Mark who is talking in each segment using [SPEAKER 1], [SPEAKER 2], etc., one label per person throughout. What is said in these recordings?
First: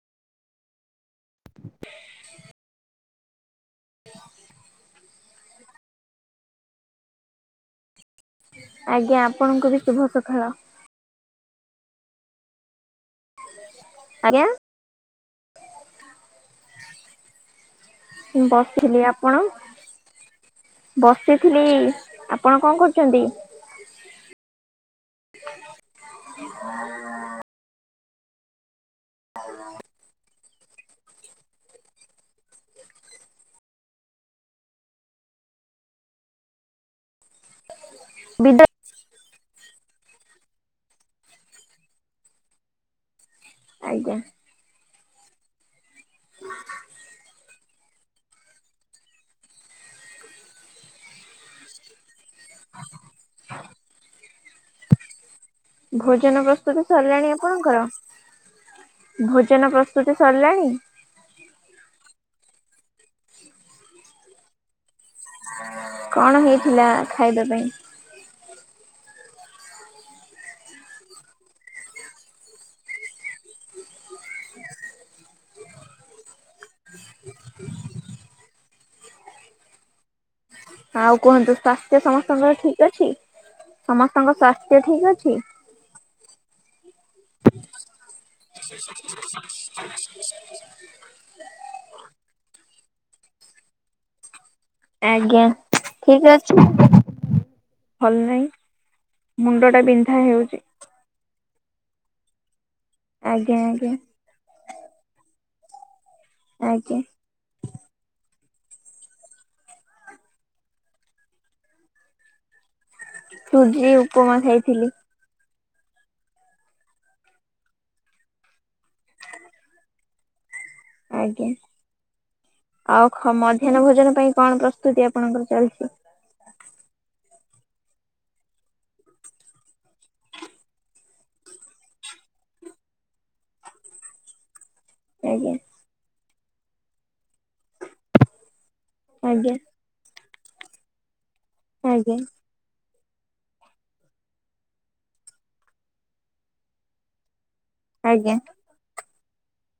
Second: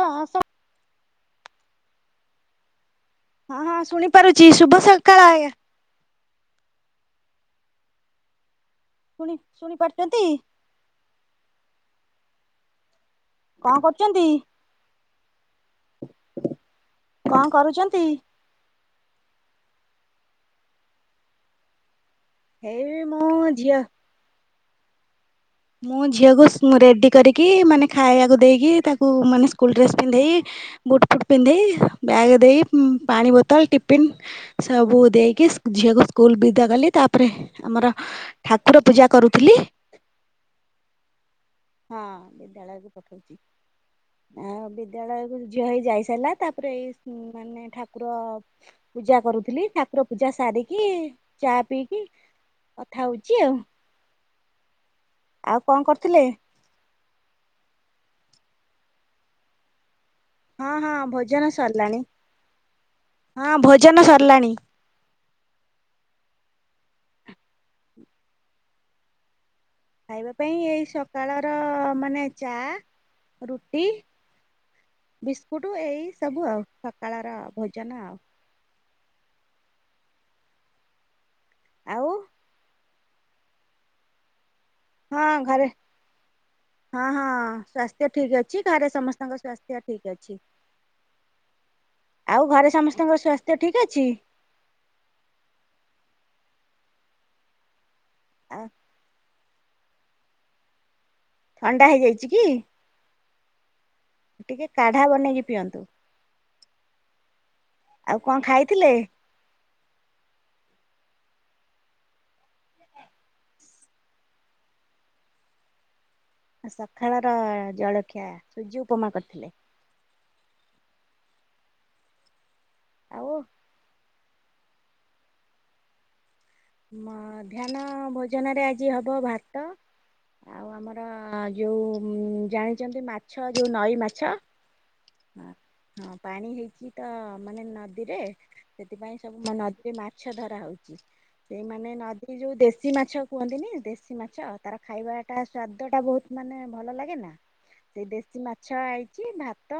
[SPEAKER 1] ତମ ସହ ହଁ- ହଁ ଶୁଣିପାରୁଛି ଶୁଭସକାଳ ଆଜ୍ଞା।
[SPEAKER 2] ଆଜ୍ଞା
[SPEAKER 1] ଶୁଣି
[SPEAKER 2] ଆପଣଙ୍କୁ
[SPEAKER 1] ଶୁଣି
[SPEAKER 2] ବି
[SPEAKER 1] ପାରୁଛନ୍ତି?
[SPEAKER 2] ଶୁଭସଖାଳ।
[SPEAKER 1] କଣ କରୁଛନ୍ତି?
[SPEAKER 2] ଆଜ୍ଞା
[SPEAKER 1] କଣ କରୁଛନ୍ତି?
[SPEAKER 2] ମୁଁ ବସିଥିଲି, ଆପଣ? ବସିଥିଲି ଆ
[SPEAKER 1] ହେଇ ମୁଁ ଝିଅ ମୁଁ ଝିଅକୁ ରେଡି କରିକି, ମାନେ ଖାଇବାକୁ ଦେଇକି ତାକୁ ମାନେ ସ୍କୁଲ ଡ୍ରେସ୍ ପିନ୍ଧେଇ ବୁଟ୍ ଫୁଟ୍ ପିନ୍ଧେଇ, ବ୍ୟାଗ ଦେଇ, ପାଣି ବୋତଲ, ଟିପିନ୍ ସବୁ ଦେଇକି ଝିଅକୁ ସ୍କୁଲ ବିଦା କଲି ତାପରେ ଆମର
[SPEAKER 2] ବିଦ୍ୟା
[SPEAKER 1] ଠାକୁର ପୂଜା କରୁଥିଲି। ହଁ ବିଦ୍ୟାଳୟକୁ ପଠଉଚି।
[SPEAKER 2] ଆଜ୍ଞା।
[SPEAKER 1] ଆଉ ବିଦ୍ୟାଳୟକୁ ଝିଅ ହେଇ ଯାଇ ସାରିଲା ତାପରେ ଏଇ ହୁଁ ମା ମାନେ ଠାକୁର ପୂଜା କରୁଥିଲି ଠାକୁର ପୂଜା ସାରିକି ଚା ପିଇକି କଥା ହଉଚି ଆଉ। ଆଉ କଣ କରୁଥିଲେ?
[SPEAKER 2] ଭୋଜନ ପ୍ରସ୍ତୁତି ସରିଲାଣି ଆପଣଙ୍କର? ଭୋଜନ ପ୍ରସ୍ତୁତି ସରଲା
[SPEAKER 1] ହଁ ହଁ ଭୋଜନ ସରଲାଣି ହଁ ଭୋଜନ ସରଲାଣି।
[SPEAKER 2] କଣ ହେଇଥିଲା ଖାଇବା ପାଇଁ?
[SPEAKER 1] ଖାଇବା ପାଇଁ ଏଇ ସକାଳର ଅ ଅ ମାନେ ଚା, ରୁଟି ବିସ୍କୁଟୁ ଏଇ ସବୁ ଆଉ ସକାଳର ଭୋଜନ ଆଉ।
[SPEAKER 2] ଆଉ କୁହନ୍ତୁ ସ୍ଵାସ୍ଥ୍ୟ
[SPEAKER 1] ଆଉ
[SPEAKER 2] ସମସ୍ତଙ୍କର ଠିକ୍ ଅଛି ସମସ୍ତଙ୍କ ସ୍ଵାସ୍ଥ୍ୟ ଠିକ୍
[SPEAKER 1] ହଁ
[SPEAKER 2] ଅଛି?
[SPEAKER 1] ଘରେ ହଁ ହଁ ସ୍ୱାସ୍ଥ୍ୟ ଠିକ୍ ଅଛି ଘରେ ସମସ୍ତଙ୍କ ସ୍ୱାସ୍ଥ୍ୟ ଠିକ୍ ଅଛି। ଆଉ ଘରେ ସମସ୍ତଙ୍କର ସ୍ୱାସ୍ଥ୍ୟ ଠିକ୍ ଅଛି?
[SPEAKER 2] ଆଜ୍ଞା ଠିକ୍ ଅଛି ଭଲ ନାଇଁ।
[SPEAKER 1] ଆଉ
[SPEAKER 2] ମୁଣ୍ଡଟା ବିନ୍ଧା ହେଉଚି।
[SPEAKER 1] ଥଣ୍ଡା ହେଇଯାଇଚି କି?
[SPEAKER 2] ଆଜ୍ଞା ଆଜ୍ଞା।
[SPEAKER 1] ଟିକେ କାଢ଼ା ବନେଇକି ପିଅନ୍ତୁ।
[SPEAKER 2] ଆଜ୍ଞା।
[SPEAKER 1] ଆଉ କଣ ଖାଇଥିଲେ?
[SPEAKER 2] ସୁଜି ଉପମା ଖାଇଥିଲି।
[SPEAKER 1] ହଁ ସଖାଳର ଜଳଖିଆ ସୁଜି ଉପମା କରିଥିଲେ?
[SPEAKER 2] ଆଜ୍ଞା ଆଉ ଖ ମଧ୍ୟାହ୍ନ ଭୋଜନ ପାଇଁ କଣ ପ୍ରସ୍ତୁତି ଆପଣଙ୍କର ଚାଲଚି?
[SPEAKER 1] ମଧ୍ୟାହ୍ନ ଭୋଜନରେ ଆଜି ହବ ଭାତ ଆଉ ଆମର ଯୋଉ ଉ ଉ ଉଁ ଜାଣିଚନ୍ତି ମାଛ ଯୋଉ ନଈ ମାଛ ହଁ
[SPEAKER 2] ଆଜ୍ଞା
[SPEAKER 1] ହଁ ପାଣି ହେଇଚି ତ ମାନେ ନଦୀରେ ସେଥିପାଇଁ ସବୁ ମା
[SPEAKER 2] ଆଜ୍ଞା
[SPEAKER 1] ନଦୀ ରେ ମାଛ ଧରା ହଉଚି ସେଇ ମାନେ
[SPEAKER 2] ଆଜ୍ଞା
[SPEAKER 1] ନଦୀ ଯୋଉ ଦେଶ୍ ଶୀ ମାଛ କୁହନ୍ତି ନି ଦେଶୀ ମାଛ ତାର ଖାଇବାଟା ସ୍ଵାଦଟା ବହୁତ ମାନେ ଭଲ ଲାଗେ ନା
[SPEAKER 2] [inaudible]
[SPEAKER 1] ସେଇ ଦେଶୀ ମା ଛ ଆଇଚି ଭାତ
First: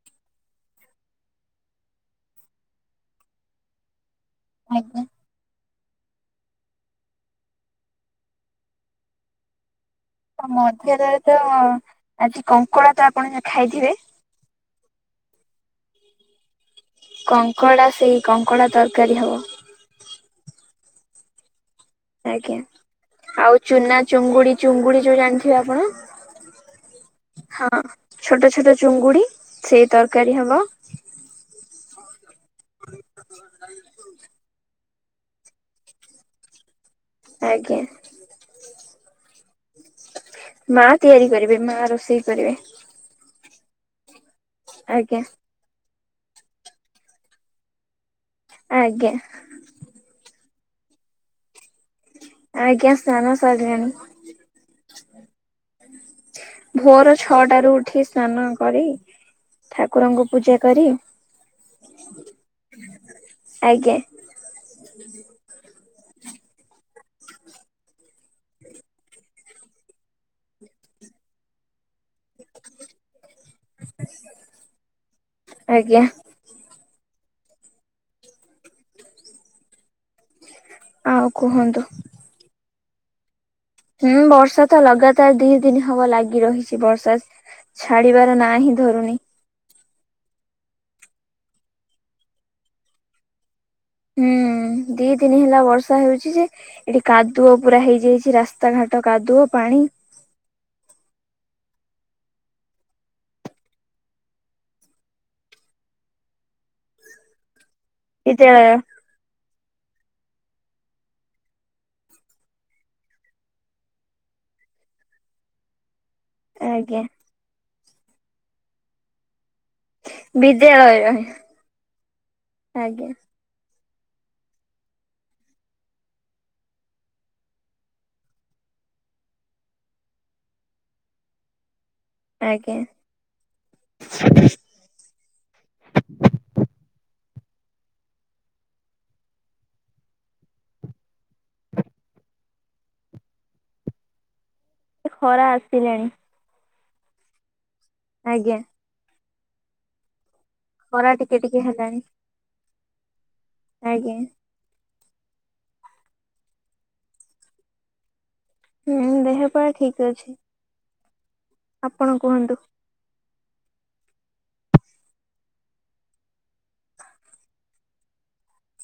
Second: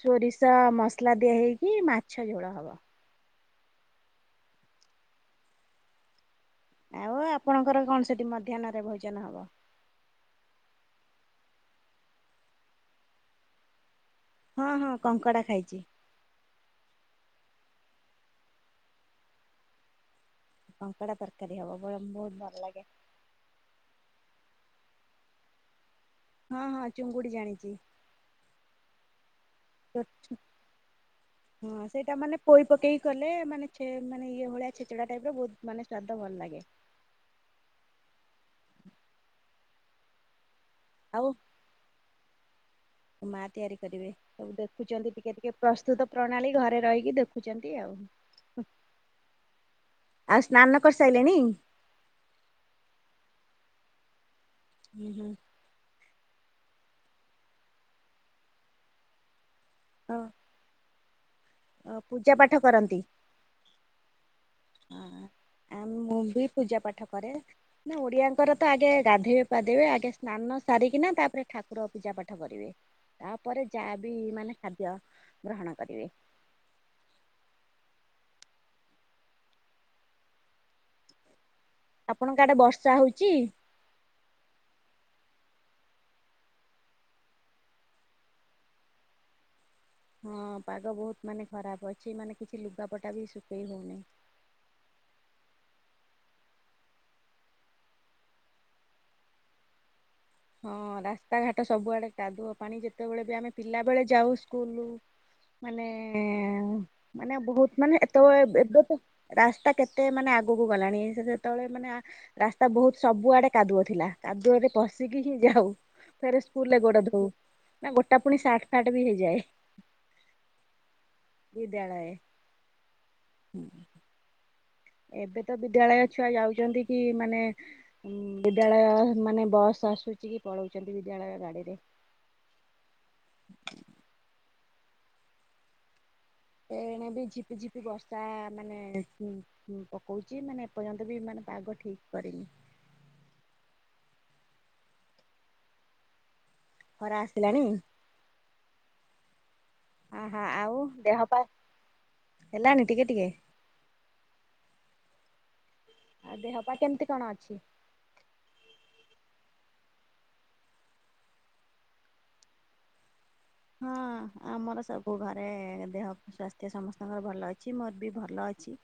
[SPEAKER 1] ସୋରିଷ ମସଲା ଦିଆ ହେଇକି ମାଛ ଝୋଳ ହବ।
[SPEAKER 2] ଆଜ୍ଞା।
[SPEAKER 1] ଆଉ ଆପଣଙ୍କର କଣ ସେଠି ମଧ୍ୟାହ୍ନରେ ଭୋଜନ ହବ?
[SPEAKER 2] ତ ମଧ୍ୟାହ୍ନ ରେ ତ ଅଁ ଆଜି କଙ୍କଡ଼ା ତ ଆପଣେ ଖାଇଥିବେ?
[SPEAKER 1] ହଁ ହଁ କଙ୍କଡ଼ା ଖାଇଚି।
[SPEAKER 2] କଙ୍କଡ଼ା ସେହି କଙ୍କଡ଼ା ତରକାରୀ ହବ।
[SPEAKER 1] କଙ୍କଡ଼ା ତରକାରୀ ହବ ବରମ୍ ବହୁତ
[SPEAKER 2] ଆଜ୍ଞା
[SPEAKER 1] ଭଲ ଲାଗେ।
[SPEAKER 2] ଆଉ ଚୁନା ଚୁଙ୍ଗୁଡ଼ି ଚୁଙ୍ଗୁଡ଼ି ଯୋଉ ଜାଣିଥିବେ ଆପଣ।
[SPEAKER 1] ହଁ ହଁ ଚୁଙ୍ଗୁଡ଼ି
[SPEAKER 2] ହଁ
[SPEAKER 1] ଜାଣିଚି।
[SPEAKER 2] ଛୋଟ ଛୋଟ ଚୁଙ୍ଗୁଡ଼ି
[SPEAKER 1] ହଁ ସେଇଟା ମାନେ ପୋଇ ପକେଇକି କଲେ ମାନେ ଛେମ୍ ମାନେ ଇ ଇଏ ଭଳିଆ ଛେଚେଡ଼ା ଟାଇପ୍ ର ବହୁତ ମାନେ ସ୍ଵାଦ ଭଲ ଲାଗେ।
[SPEAKER 2] ଆଜ୍ଞା। ମା ତିଆରି କରିବେ। ମା ରୋଷେଇ କରିବେ।
[SPEAKER 1] ତମ ମା ତିଆରି କରିବେ। ସବୁ ଦେଖୁଛନ୍ତି
[SPEAKER 2] ଆଜ୍ଞା
[SPEAKER 1] ଟିକେ ଟିକେ। ପ୍ରସ୍ତୁତ ପ୍ରଣାଳୀ ଘରେ ରହିକି ଦେଖୁଛନ୍ତି ଆଉ।
[SPEAKER 2] ଆଜ୍ଞା।
[SPEAKER 1] ଆଉ ସ୍ନାନ କରିସାରିଲେଣି?
[SPEAKER 2] ଆଜ୍ଞା, ସ୍ନାନ ସରିଲାଣି।
[SPEAKER 1] ଉଁ, ହୁଁ।
[SPEAKER 2] ଭୋର ଛଅଟା ରୁ ଉଠି ସ୍ନାନ କରି ଠାକୁରଙ୍କୁ ପୂଜା କରି
[SPEAKER 1] ଅ ପୂଜା ପାଠ କରନ୍ତି?
[SPEAKER 2] ଆଜ୍ଞା। [unintelligible]
[SPEAKER 1] ଆ ମୁଁ ବି ପୂଜା ପାଠ କରେ। ନା, ଓଡ଼ିଆଙ୍କର ତ ଆଗେ ଗାଧଇବେ ପାଧଇବେ ଆଗେ ସ୍ନାନ ସାରିକିନା ତାପରେ ଠାକୁର ପୂଜା ପାଠ କରିବେ। ତାପରେ ଯାହା ବିି ମାନେ ଖାଦ୍ୟ ଗ୍ରହଣ
[SPEAKER 2] ଆଜ୍ଞା
[SPEAKER 1] କରିବେ।
[SPEAKER 2] ଆଉ କୁହନ୍ତୁ?
[SPEAKER 1] ଆପଣଙ୍କ ଆଡେ ବର୍ଷା ହଉଚି?
[SPEAKER 2] ହୁଁ, ବର୍ଷା ତ ଲଗାତାର ଦି ଦିନ ହବ ଲାଗି ରହିଛି। ବର୍ଷା ଛାଡିବାର ନା ହିିଁ ଧରୁନି।
[SPEAKER 1] ହଁ, ପାଗ ବହୁତ ମାନେ ଖରାପ ଅଛି। ମାନେ କିଛି ଲୁଗାପଟା ବି ଶୁଖେଇ ହଉନି।
[SPEAKER 2] ହୁଁ ଦି ଦିନି ହେଲା ବର୍ଷା ହଉଚି ଯେ ଏଠି କାଦୁଅ ପୁରା ହେଇଯାଇଚି ରାସ୍ତା ଘାଟ କାଦୁଅ ପାଣି।
[SPEAKER 1] ହଁ ରାସ୍ତାଘାଟ ସବୁଆଡେ କାଦୁଅ ପାଣି। ଯେତେବେଳେ ବି ଆମେ ପିଲାବେଳେ ଯାଉ ସ୍କୁଲୁ ମାନେ ମାନେ ବହୁତ ମାନେ ଏତବେଳେ
[SPEAKER 2] ବିଦ୍ୟାଳୟ
[SPEAKER 1] ଏବେ ତ ରାସ୍ତା କେତେ ମାନେ ଆଗକୁ ଗଲାଣି। ସେ ଯେତେବେଳେ ମାନେ ରାସ୍ତା ବହୁତ ସବୁଆଡେ କାଦୁଅ ଥିଲା। କାଦୁଅରେ ପ ସିକି କି ଯାଉ। ଫେରେ ସ୍କୁୁଲ ରେ
[SPEAKER 2] ଆଜ୍ଞା
[SPEAKER 1] ଗୋଡ଼ ଧଉ ନା ଗୋଟା ପୁଣି ସାର୍ଟ ଫାଟ ବି ହେଇଯାଏ।
[SPEAKER 2] ବିଦ୍ୟାଳୟ
[SPEAKER 1] ବିଦ୍ଯାଳଏ।
[SPEAKER 2] ଆଜ୍ଞା
[SPEAKER 1] ହୁଁ। ଏବେ ତ ବିଦ୍ୟାଳୟ ଛୁଆ ଯାଉଛନ୍ତି କି ମାନେ ବିଦ୍ୟାଳୟ ମାନେ ବସ୍ ଆସୁଛି କି ପଳଉଛନ୍ତି ବିଦ୍ୟାଳୟ ଗାଡିରେ।
[SPEAKER 2] ଆଜ୍ଞା।
[SPEAKER 1] ଏଣେ ବି ଝିପି ଝିପି ବର୍ଷା ମାନେ ହୁଁ, ପକଉଚି। ମାନେ ଏପର୍ଯ୍ୟନ୍ତ ବି ମାନେ ପାଗ ଠିକ କରିନି।
[SPEAKER 2] ଖରା ଆସିଲାଣି।
[SPEAKER 1] ଖରା ଆସିଲାଣି?
[SPEAKER 2] ଆଜ୍ଞା।
[SPEAKER 1] ଆହାଃ। ଆଉ
[SPEAKER 2] ଖରା
[SPEAKER 1] ଦେହ
[SPEAKER 2] ଟିକେ
[SPEAKER 1] ପା
[SPEAKER 2] ଟିକେ ହେଲାଣି
[SPEAKER 1] ହେଲାଣିି ଟିକେ ଟିକେ?
[SPEAKER 2] ଆଜ୍ଞା।
[SPEAKER 1] ଆଉ ଦେହ ପା କେମିତି କଣ ଅଛି?
[SPEAKER 2] ହୁଁ, ଦେହ ପା ଠିକ୍ ଅଛି। ଆପଣ କୁହନ୍ତୁ?
[SPEAKER 1] ହଁ ଆମର ସବୁ ଘରେ ଦେହ ସ୍ୱାସ୍ଥ୍ୟ ସମସ୍ତଙ୍କର ଭଲ ଅଛି। ମୋର ବି ଭଲ ଅଛି।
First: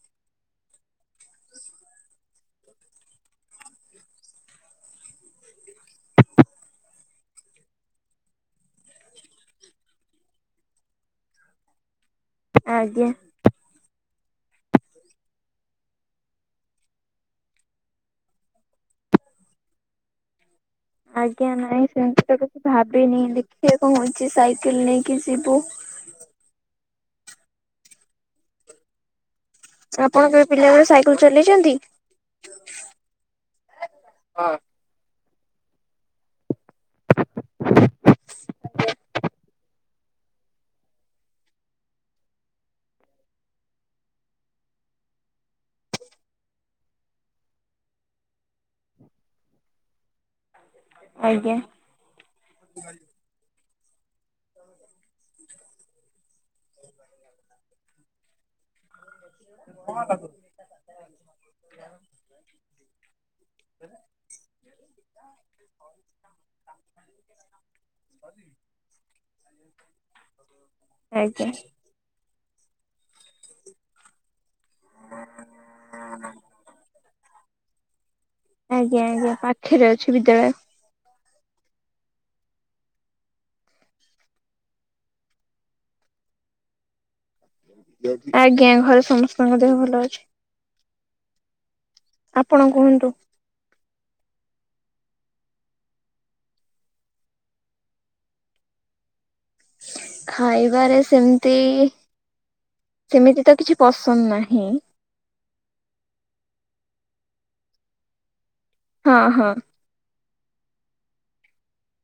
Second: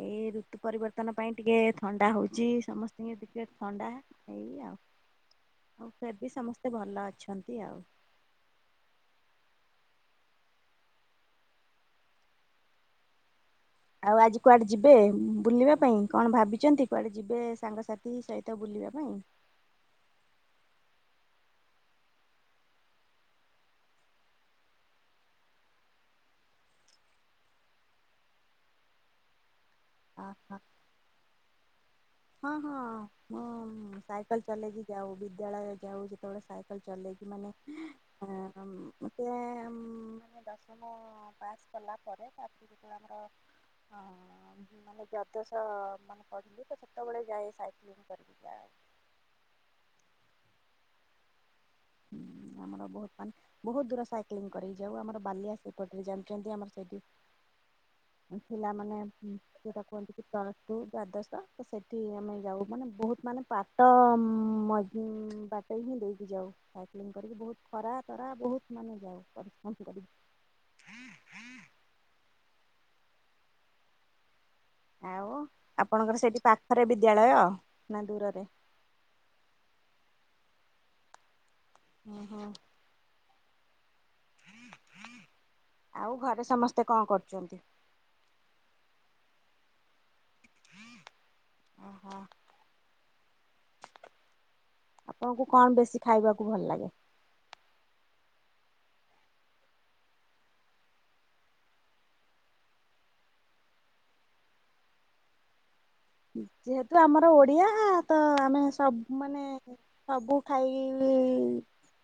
[SPEAKER 1] ଏଇ ଋତୁ ପରିବର୍ତ୍ତନ ପାଇଁ ଟିକେ ଥଣ୍ଡା ହଉଛି। ସମସ୍ତଙ୍କୁ ଟିକେ ଥଣ୍ଡା ଏଇ ଆଉ ଓ ଫିର ବି ସମସ୍ତେ ଭଲ ଅଛନ୍ତି ଆଉ।
[SPEAKER 2] ଆଜ୍ଞା।
[SPEAKER 1] ଆଉ ଆଜି କୁଆଡେ ଯିବେ ବୁଲିବା ପାଇଁ କଣ ଭାବିଛନ୍ତି କୁଆଡେ ଯିବେ ସାଙ୍ଗସାଥି ସହିତ ବୁଲିବା ପାଇଁ।
[SPEAKER 2] ଆଜ୍ଞା ନାଇଁ ସେମତି ତ କିଛି ଭାବିନି ଦେଖେ କଣ ହଉଛି ସାଇକେଲ ନେଇକି ଯିବୁ। ଚ ଆପଣ
[SPEAKER 1] ପାଇଁ?
[SPEAKER 2] କେବେ ପିଲାବେଳେ ସାଇକେଲ ଚଲେଇଛନ୍ତି?
[SPEAKER 1] ହଁ ହଁ ମୁଁ ସାଇକେଲ
[SPEAKER 2] ଆଜ୍ଞା
[SPEAKER 1] ଚଲେଇଛି। ଯାଉ ବିଦ୍ୟାଳୟ ଯାଉ ସେତେବେଳେ ସାଇକେଲ ଚଲେଇକି ମାନେ ହଁ ହମ [unintelligible] ମାନେ ଦଶମ ପାସ କଲା ପରେ ଆ ସେଟା ଆମର ମାନେ ଦ୍ୱାଦଶ ମାନେ ପଢିଲି ତ ସେତେବେଳେ ସେତବେଳେ ଯାଏ ସାାଇକ୍ଲିଙ୍ଗ କରିକି ଯାଏ।
[SPEAKER 2] ଆଜ୍ଞା।
[SPEAKER 1] ହୁଁ ଆମର ବହୁତ ମାନ ବହୁତ ଦୂର ସାଇକ୍ଲିଂ କରିକି ଯାଉ ଆମର ବାଲିଆ ସେପଟରେ ଜାଣିଛନ୍ତି ଆମର ସେଇଠି ପିଲା ମାନେ ସେଟା କୁହନ୍ତି କି [unintelligible] ତୁ ଦ୍ଵାଦଶ ତ ସେଠି ଆମେ ଯାଉ ମାନେ ବହୁତ ମାନେ ପାଟ ମ ବାଟ ହିଁ ଦେଇକି ଯାଉ ସାଇକ୍ଲିଙ୍ଗ କରିକି ବହୁତ ଖରାପ ଖରା ବହୁତ ମାନେ ଯାଉ ପରିଶ୍ରମ କରି।
[SPEAKER 2] ଆଜ୍ଞା।
[SPEAKER 1] ଆଉ ଆପଣଙ୍କର ସେଠି ପାଖରେ ବିଦ୍ୟାଳୟ ନା ଦୂରରେ?
[SPEAKER 2] ଆଜ୍ଞା ଆଜ୍ଞା ପାଖରେ ଅଛି ବିଦ୍ୟାଳୟ।
[SPEAKER 1] ଓହୋ। ଆଉ ଘରେ ସମସ୍ତେ କଣ କରୁଛନ୍ତି?
[SPEAKER 2] ଆଜ୍ଞା ଘରେ ସମସ୍ତଙ୍କ ଦେହ ଭଲ ଅଛି।
[SPEAKER 1] ଓହୋ!
[SPEAKER 2] ଆପଣ କୁହନ୍ତୁ।
[SPEAKER 1] ଆପଣଙ୍କୁ କଣ ବେଶୀ ଖାଇବାକୁ ଭଲ ଲାଗେ?
[SPEAKER 2] ଖାଇବାରେ ସେମିତି ସେମିତି ତ କିଛି ପସନ୍ଦ ନାହିଁ।
[SPEAKER 1] ଯେହେତୁ ଆମର ଓଡିଆ ତ ଆମେ ସବୁ
[SPEAKER 2] ହଁ
[SPEAKER 1] ମାନେ
[SPEAKER 2] ହଁ
[SPEAKER 1] ସବୁ ଖାଇ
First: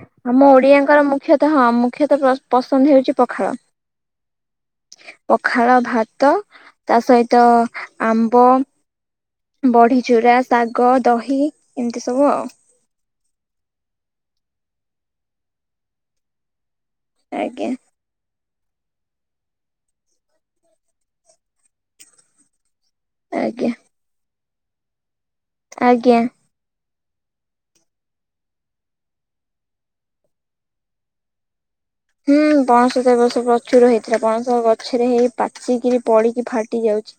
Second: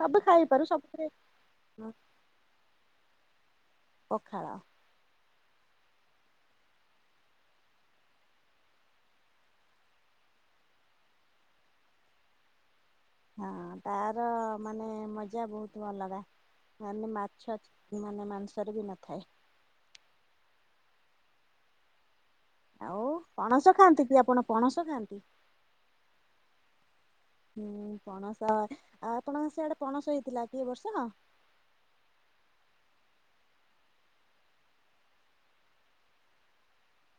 [SPEAKER 1] ସବୁ
[SPEAKER 2] ଆମ
[SPEAKER 1] ଖାଇପାରୁ
[SPEAKER 2] ଓଡ଼ିଆଙ୍କର
[SPEAKER 1] ସବୁଥିରେ
[SPEAKER 2] ମୁଖ୍ୟତଃ ହଁ ମୁଖ୍ୟତଃ ପ ପସନ୍ଦ ହେଉଛି ପଖାଳ।
[SPEAKER 1] ପଖାଳ।
[SPEAKER 2] ପଖାଳ ଭାତ ତା ସହିତ ଆମ୍ବ ବଢି ଚୁରା, ଶାଗ, ଦହି ଏମିତି ସବୁ ଆଉ।
[SPEAKER 1] ହଁ ତାର ମାନେ ମଜା ବହୁତ ଅଲଗା ମାନେ ମାଛ
[SPEAKER 2] ଆଜ୍ଞା।
[SPEAKER 1] ଚି ମାନେ ମାଂସରେ ବି ନଥାଏ। ଆଉ
[SPEAKER 2] ଆଜ୍ଞା
[SPEAKER 1] ପଣସ ଖାଆନ୍ତି କି ଆପଣ ପଣସ ଖାଆନ୍ତି?
[SPEAKER 2] ଆଜ୍ଞା।
[SPEAKER 1] ହୁଁ ପଣସ ଆଉ ଆପଣଙ୍କ ସିଆଡେ ପଣସ ହେଇଥିଲା କି ଏବର୍ଷ?
[SPEAKER 2] ହୁଁ ପଣଶ ତ ଏ ବର୍ଷ ପ୍ରଚୁର ହେଇଥିଲା ପଣସ ଗଛରେ ହେଇ ପାଚିକିରି ପଡିକି ଫାଟି ଯାଉଛି।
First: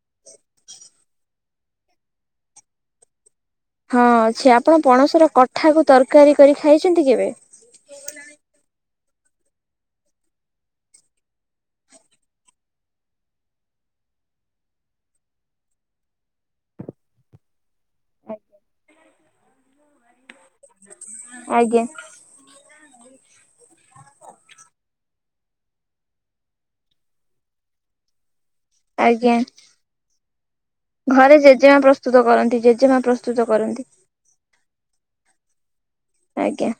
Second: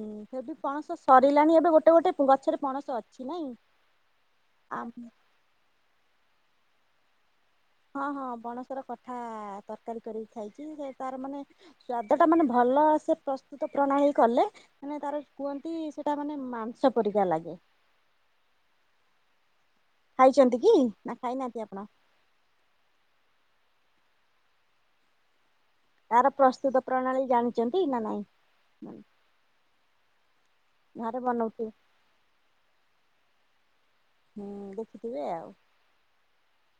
[SPEAKER 1] ହୁଁ ଏଠି ପଣସ ସରିଲାଣି ଏବେ ଗୋଟେ ଗୋଟେ ଗଛରେ ପଣସ ଅଛି ନାଇଁ?
[SPEAKER 2] ହଁ ଅଛି ଆପଣ
[SPEAKER 1] ଆମ
[SPEAKER 2] ପଣସ ର କଠାକୁ ତରକାରୀ କରି ଖାଇଛନ୍ତି କେବେ?
[SPEAKER 1] ହଁ ହଁ ପଣସ ର କଠା ତରକାରୀ କରିକି ଖାଇଛି ସେ ତାର ମାନେ ସ୍ୱାଦଟା ମାନେ ଭଲସେ ପ୍ରସ୍ତୁତ ପ୍ରଣାଳି କଲେ ମାନେ ତାର କୁହନ୍ତି ସେଟା ମାନେ ମାଂସ ପରିକା ଲାଗେ। ଖାଇଛନ୍ତି କି ନା ଖାଇନାହାନ୍ତି
[SPEAKER 2] ଆଜ୍ଞା
[SPEAKER 1] ଆପଣ? ତାର ପ୍ରସ୍ତୁତ ପ୍ରଣାଳୀ ଜାଣିଛନ୍ତି ନା ନାଇଁ।
[SPEAKER 2] ଆଜ୍ଞା, ଘରେ ଜେଜେମା ପ୍ରସ୍ତୁତ କରନ୍ତି ଜେଜେମା ପ୍ରସ୍ତୁତ କରନ୍ତି।
[SPEAKER 1] ହୁଁ ଦେଖିଥିବେ ଆଉ।
[SPEAKER 2] ଆଜ୍ଞା,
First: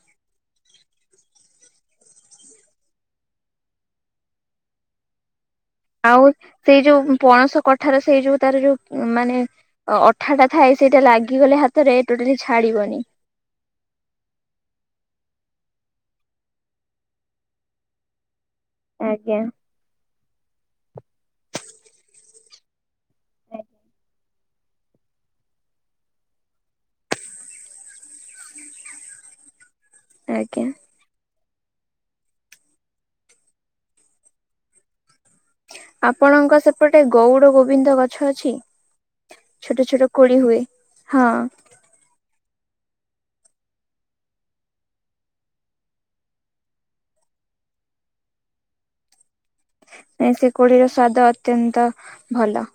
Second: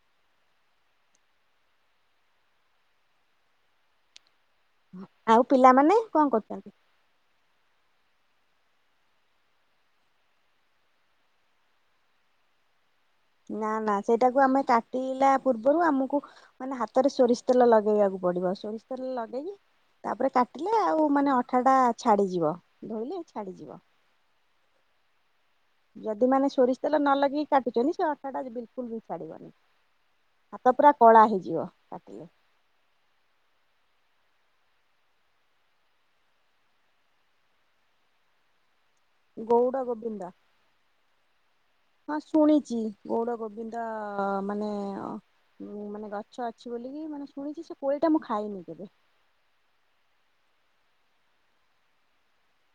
[SPEAKER 1] ଆଉ ପିଲାମାନେ କଣ
[SPEAKER 2] ଆଉ
[SPEAKER 1] କରୁଛନ୍ତି।
[SPEAKER 2] ସେଇ ଯୋଉ ପଣସ କଠାର ସେଇ ଯୋଉ ତାର ଯୋଉ ମାନେ ଅ ଅଠାଟା ଥାଏ ସେଇଟା ଲାଗିଗଲେ ହାତରେ ଟୋଟାଲି ଛାଡିବନି।
[SPEAKER 1] ନା ନା ସେଇଟାକୁ ଆମେ କାଟିଲା ପୂର୍ବରୁ ଆମକୁ ମାନେ ହାତରେ ସୋରିଷ ତେଲ ଲଗେଇବାକୁ ପଡିବ ସୋରିଷ ତେଲ
[SPEAKER 2] ଆଜ୍ଞା।
[SPEAKER 1] ଲଗେଇକି ତାପରେ କାଟିଲେ ଆଉ ମାନେ ଅଠା ଟା ଛାଡିଯିବ ଧୋଇଲେ ଛାଡିଯିବ। ଯଦି ମାନେ ସୋରିଷ ତେଲ ନ ଲଗେଇକି କାଟୁଛନ୍ତି ସେ ଅଠାଟା ବିଲକୁଲ ବି ଛାଡ଼ିବନି।
[SPEAKER 2] ଆଜ୍ଞା
[SPEAKER 1] ହାତ ପୁରା କଳା ହେଇଯିବ କାଟିଲେ।
[SPEAKER 2] ଆପଣଙ୍କ ସେପଟେ ଗଉଡ ଗୋବିନ୍ଦ ଗଛ ଅଛି।
[SPEAKER 1] ଗଉଡ
[SPEAKER 2] ଛୋଟ ଛୋଟ
[SPEAKER 1] ଗୋବିନ୍ଦ।
[SPEAKER 2] କୋଳି ହୁଏ। ହଁ,
[SPEAKER 1] ହଁ ଶୁଣିଛି ଗୌର ଗୋବିନ୍ଦ ମାନେ ଉଁ ମାନେ ଗଛ ଅଛି ବୋଲିକି ମାନେ ଶୁଣିଛି ସେ କୋଳି ଟା ମୁଁ ଖାଇନି କେବେ?
[SPEAKER 2] ନାଁ ସେ କୋଳି ର ସ୍ଵାଦ ଅତ୍ୟନ୍ତ ଭଲ।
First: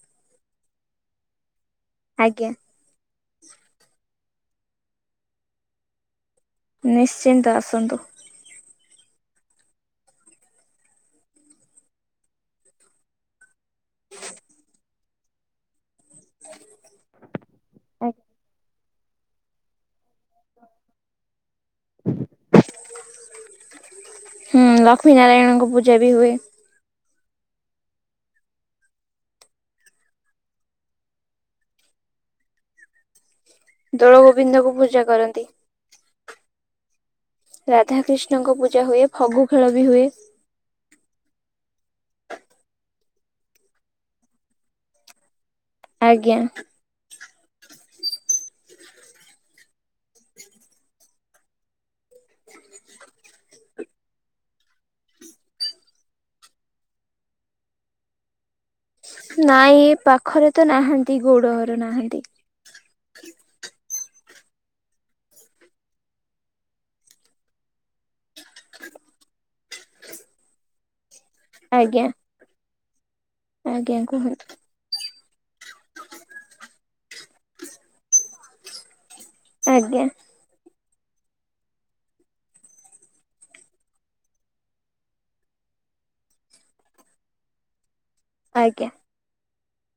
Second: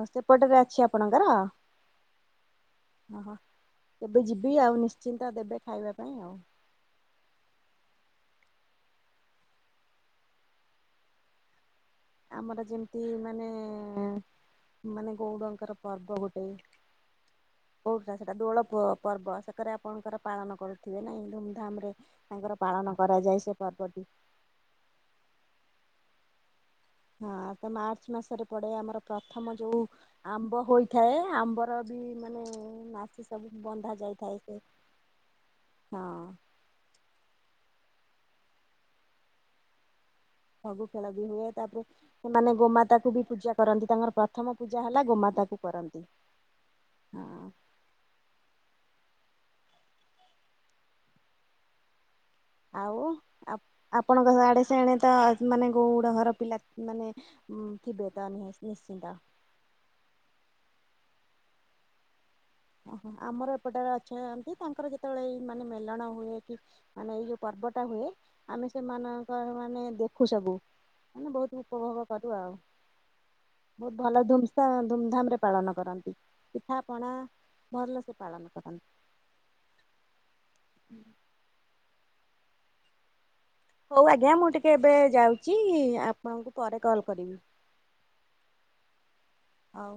[SPEAKER 1] ହଁ ସେପଟରେ ଅଛି ଆପଣଙ୍କର।
[SPEAKER 2] ଆଜ୍ଞା,
[SPEAKER 1] ହ ହଁ କେବେ ଯିବି ଆଉ ନିଶ୍ଚିନ୍ତ ଦେବେ ଖାଇବା ପାଇଁ ଆଉ।
[SPEAKER 2] ନିଶ୍ଚିନ୍ତ ଆସନ୍ତୁ।
[SPEAKER 1] ଆମର ଯେମିତି ମାନେ ମାନେ ଗଉଡ଼ଙ୍କର ପର୍ବ ଗୋଟେ କୋଉଟଟା
[SPEAKER 2] ଆଜ୍ଞା।
[SPEAKER 1] ସେଟା ଦୋଳ ପୁଅ ପର୍ବ ସେକରେ ଆପଣଙ୍କର ପାଳନ କରୁଥିବେ ନାହିଁ ଧୁମ ଧାମରେ। ତାଙ୍କର ପାଳନ କରାଯାଏ। ସେ ପର୍ବଟି।
[SPEAKER 2] ହୁଁ ଲକ୍ଷ୍ମୀ ନାରାୟଣଙ୍କ ପୂଜା ବି ହୁଏ।
[SPEAKER 1] ହଁ ତ ମାର୍ଚ୍ଚ ମାସରେ ପଡେ। ଆମର ପ୍ରଥମ ଯୋଉ ଆମ୍ବ ହୋଇଥାଏ। ଆମ୍ବର ବି ମାନେ ନାଚ ସବୁ ବନ୍ଦ
[SPEAKER 2] ଦୋଳ ଗୋବିନ୍ଦଙ୍କୁ ପୂଜା କରନ୍ତି।
[SPEAKER 1] ହଁ।
[SPEAKER 2] ରାଧାକ୍ରିଷ୍ଣଙ୍କ ପୂଜା ହୁଏ ଫଗୁ ଖେଳ ବି ହୁଏ
[SPEAKER 1] ଫଗୁ ଖେଳ ବି ହୁଏ। ତାପରେ ସେମାନେ ଗୋମାତାକୁ ବି ପୂଜା କରନ୍ତି। ତାଙ୍କର ପ୍ରଥମ ପୂଜା ହେଲା ଗୋମାତାକୁ। କରନ୍ତି।
[SPEAKER 2] ଆଜ୍ଞା।
[SPEAKER 1] ହଁ,
[SPEAKER 2] ହ [inaudible]
[SPEAKER 1] ଆଉ ଆପଣଙ୍କ ଆଡ଼େ ସିଆଡେ ତ ମାନେ ଗୌଡ଼ ଘର ପିଲାମାନେ ହଁ ଥିବେ ତା ନି ନିଶ୍ଚିନ୍ତ।
[SPEAKER 2] ନାଇଁ ଏ ପାଖରେ ତ ନାହାନ୍ତି ଗୌଡ଼ ଘର ନାହାନ୍ତି।
[SPEAKER 1] ଓହୋ ଆମର ଏପଟେ ଅଛନ୍ତି। ତାଙ୍କର ଯେତେବେଳେ ଏଇ ମାନେ ମେଲଣ ହୁଏ କି ମାନେ। ଏଇ ଯୋଉ ପର୍ବଟା ହୁଏ। ଆମେ ସେମାନଙ୍କର ମାନେ ଦେଖୁ ସବୁ ମାନେ ବହୁତ
[SPEAKER 2] ଆଜ୍ଞା
[SPEAKER 1] ଉପଭୋଗ କରୁ ଆଉ। ବହୁତ
[SPEAKER 2] ଆଜ୍ଞା
[SPEAKER 1] ଭଲ
[SPEAKER 2] କୁହନ୍ତୁ
[SPEAKER 1] ଧମ ଧୁମଧାମରେ ପାଳନ କରନ୍ତି ପିଠାପଣା। ଭଲସେ ପାଳନ କରନ୍ତି।
[SPEAKER 2] ଆଜ୍ଞା।
[SPEAKER 1] ହଉ ଆଜ୍ଞା ମୁଁ ଟିକେ ଏବେ ଯାଉଛି ଆପଣଙ୍କୁ ପରେ କଲ୍ କରିବି।
[SPEAKER 2] ଆଜ୍ଞା।
[SPEAKER 1] ହଉ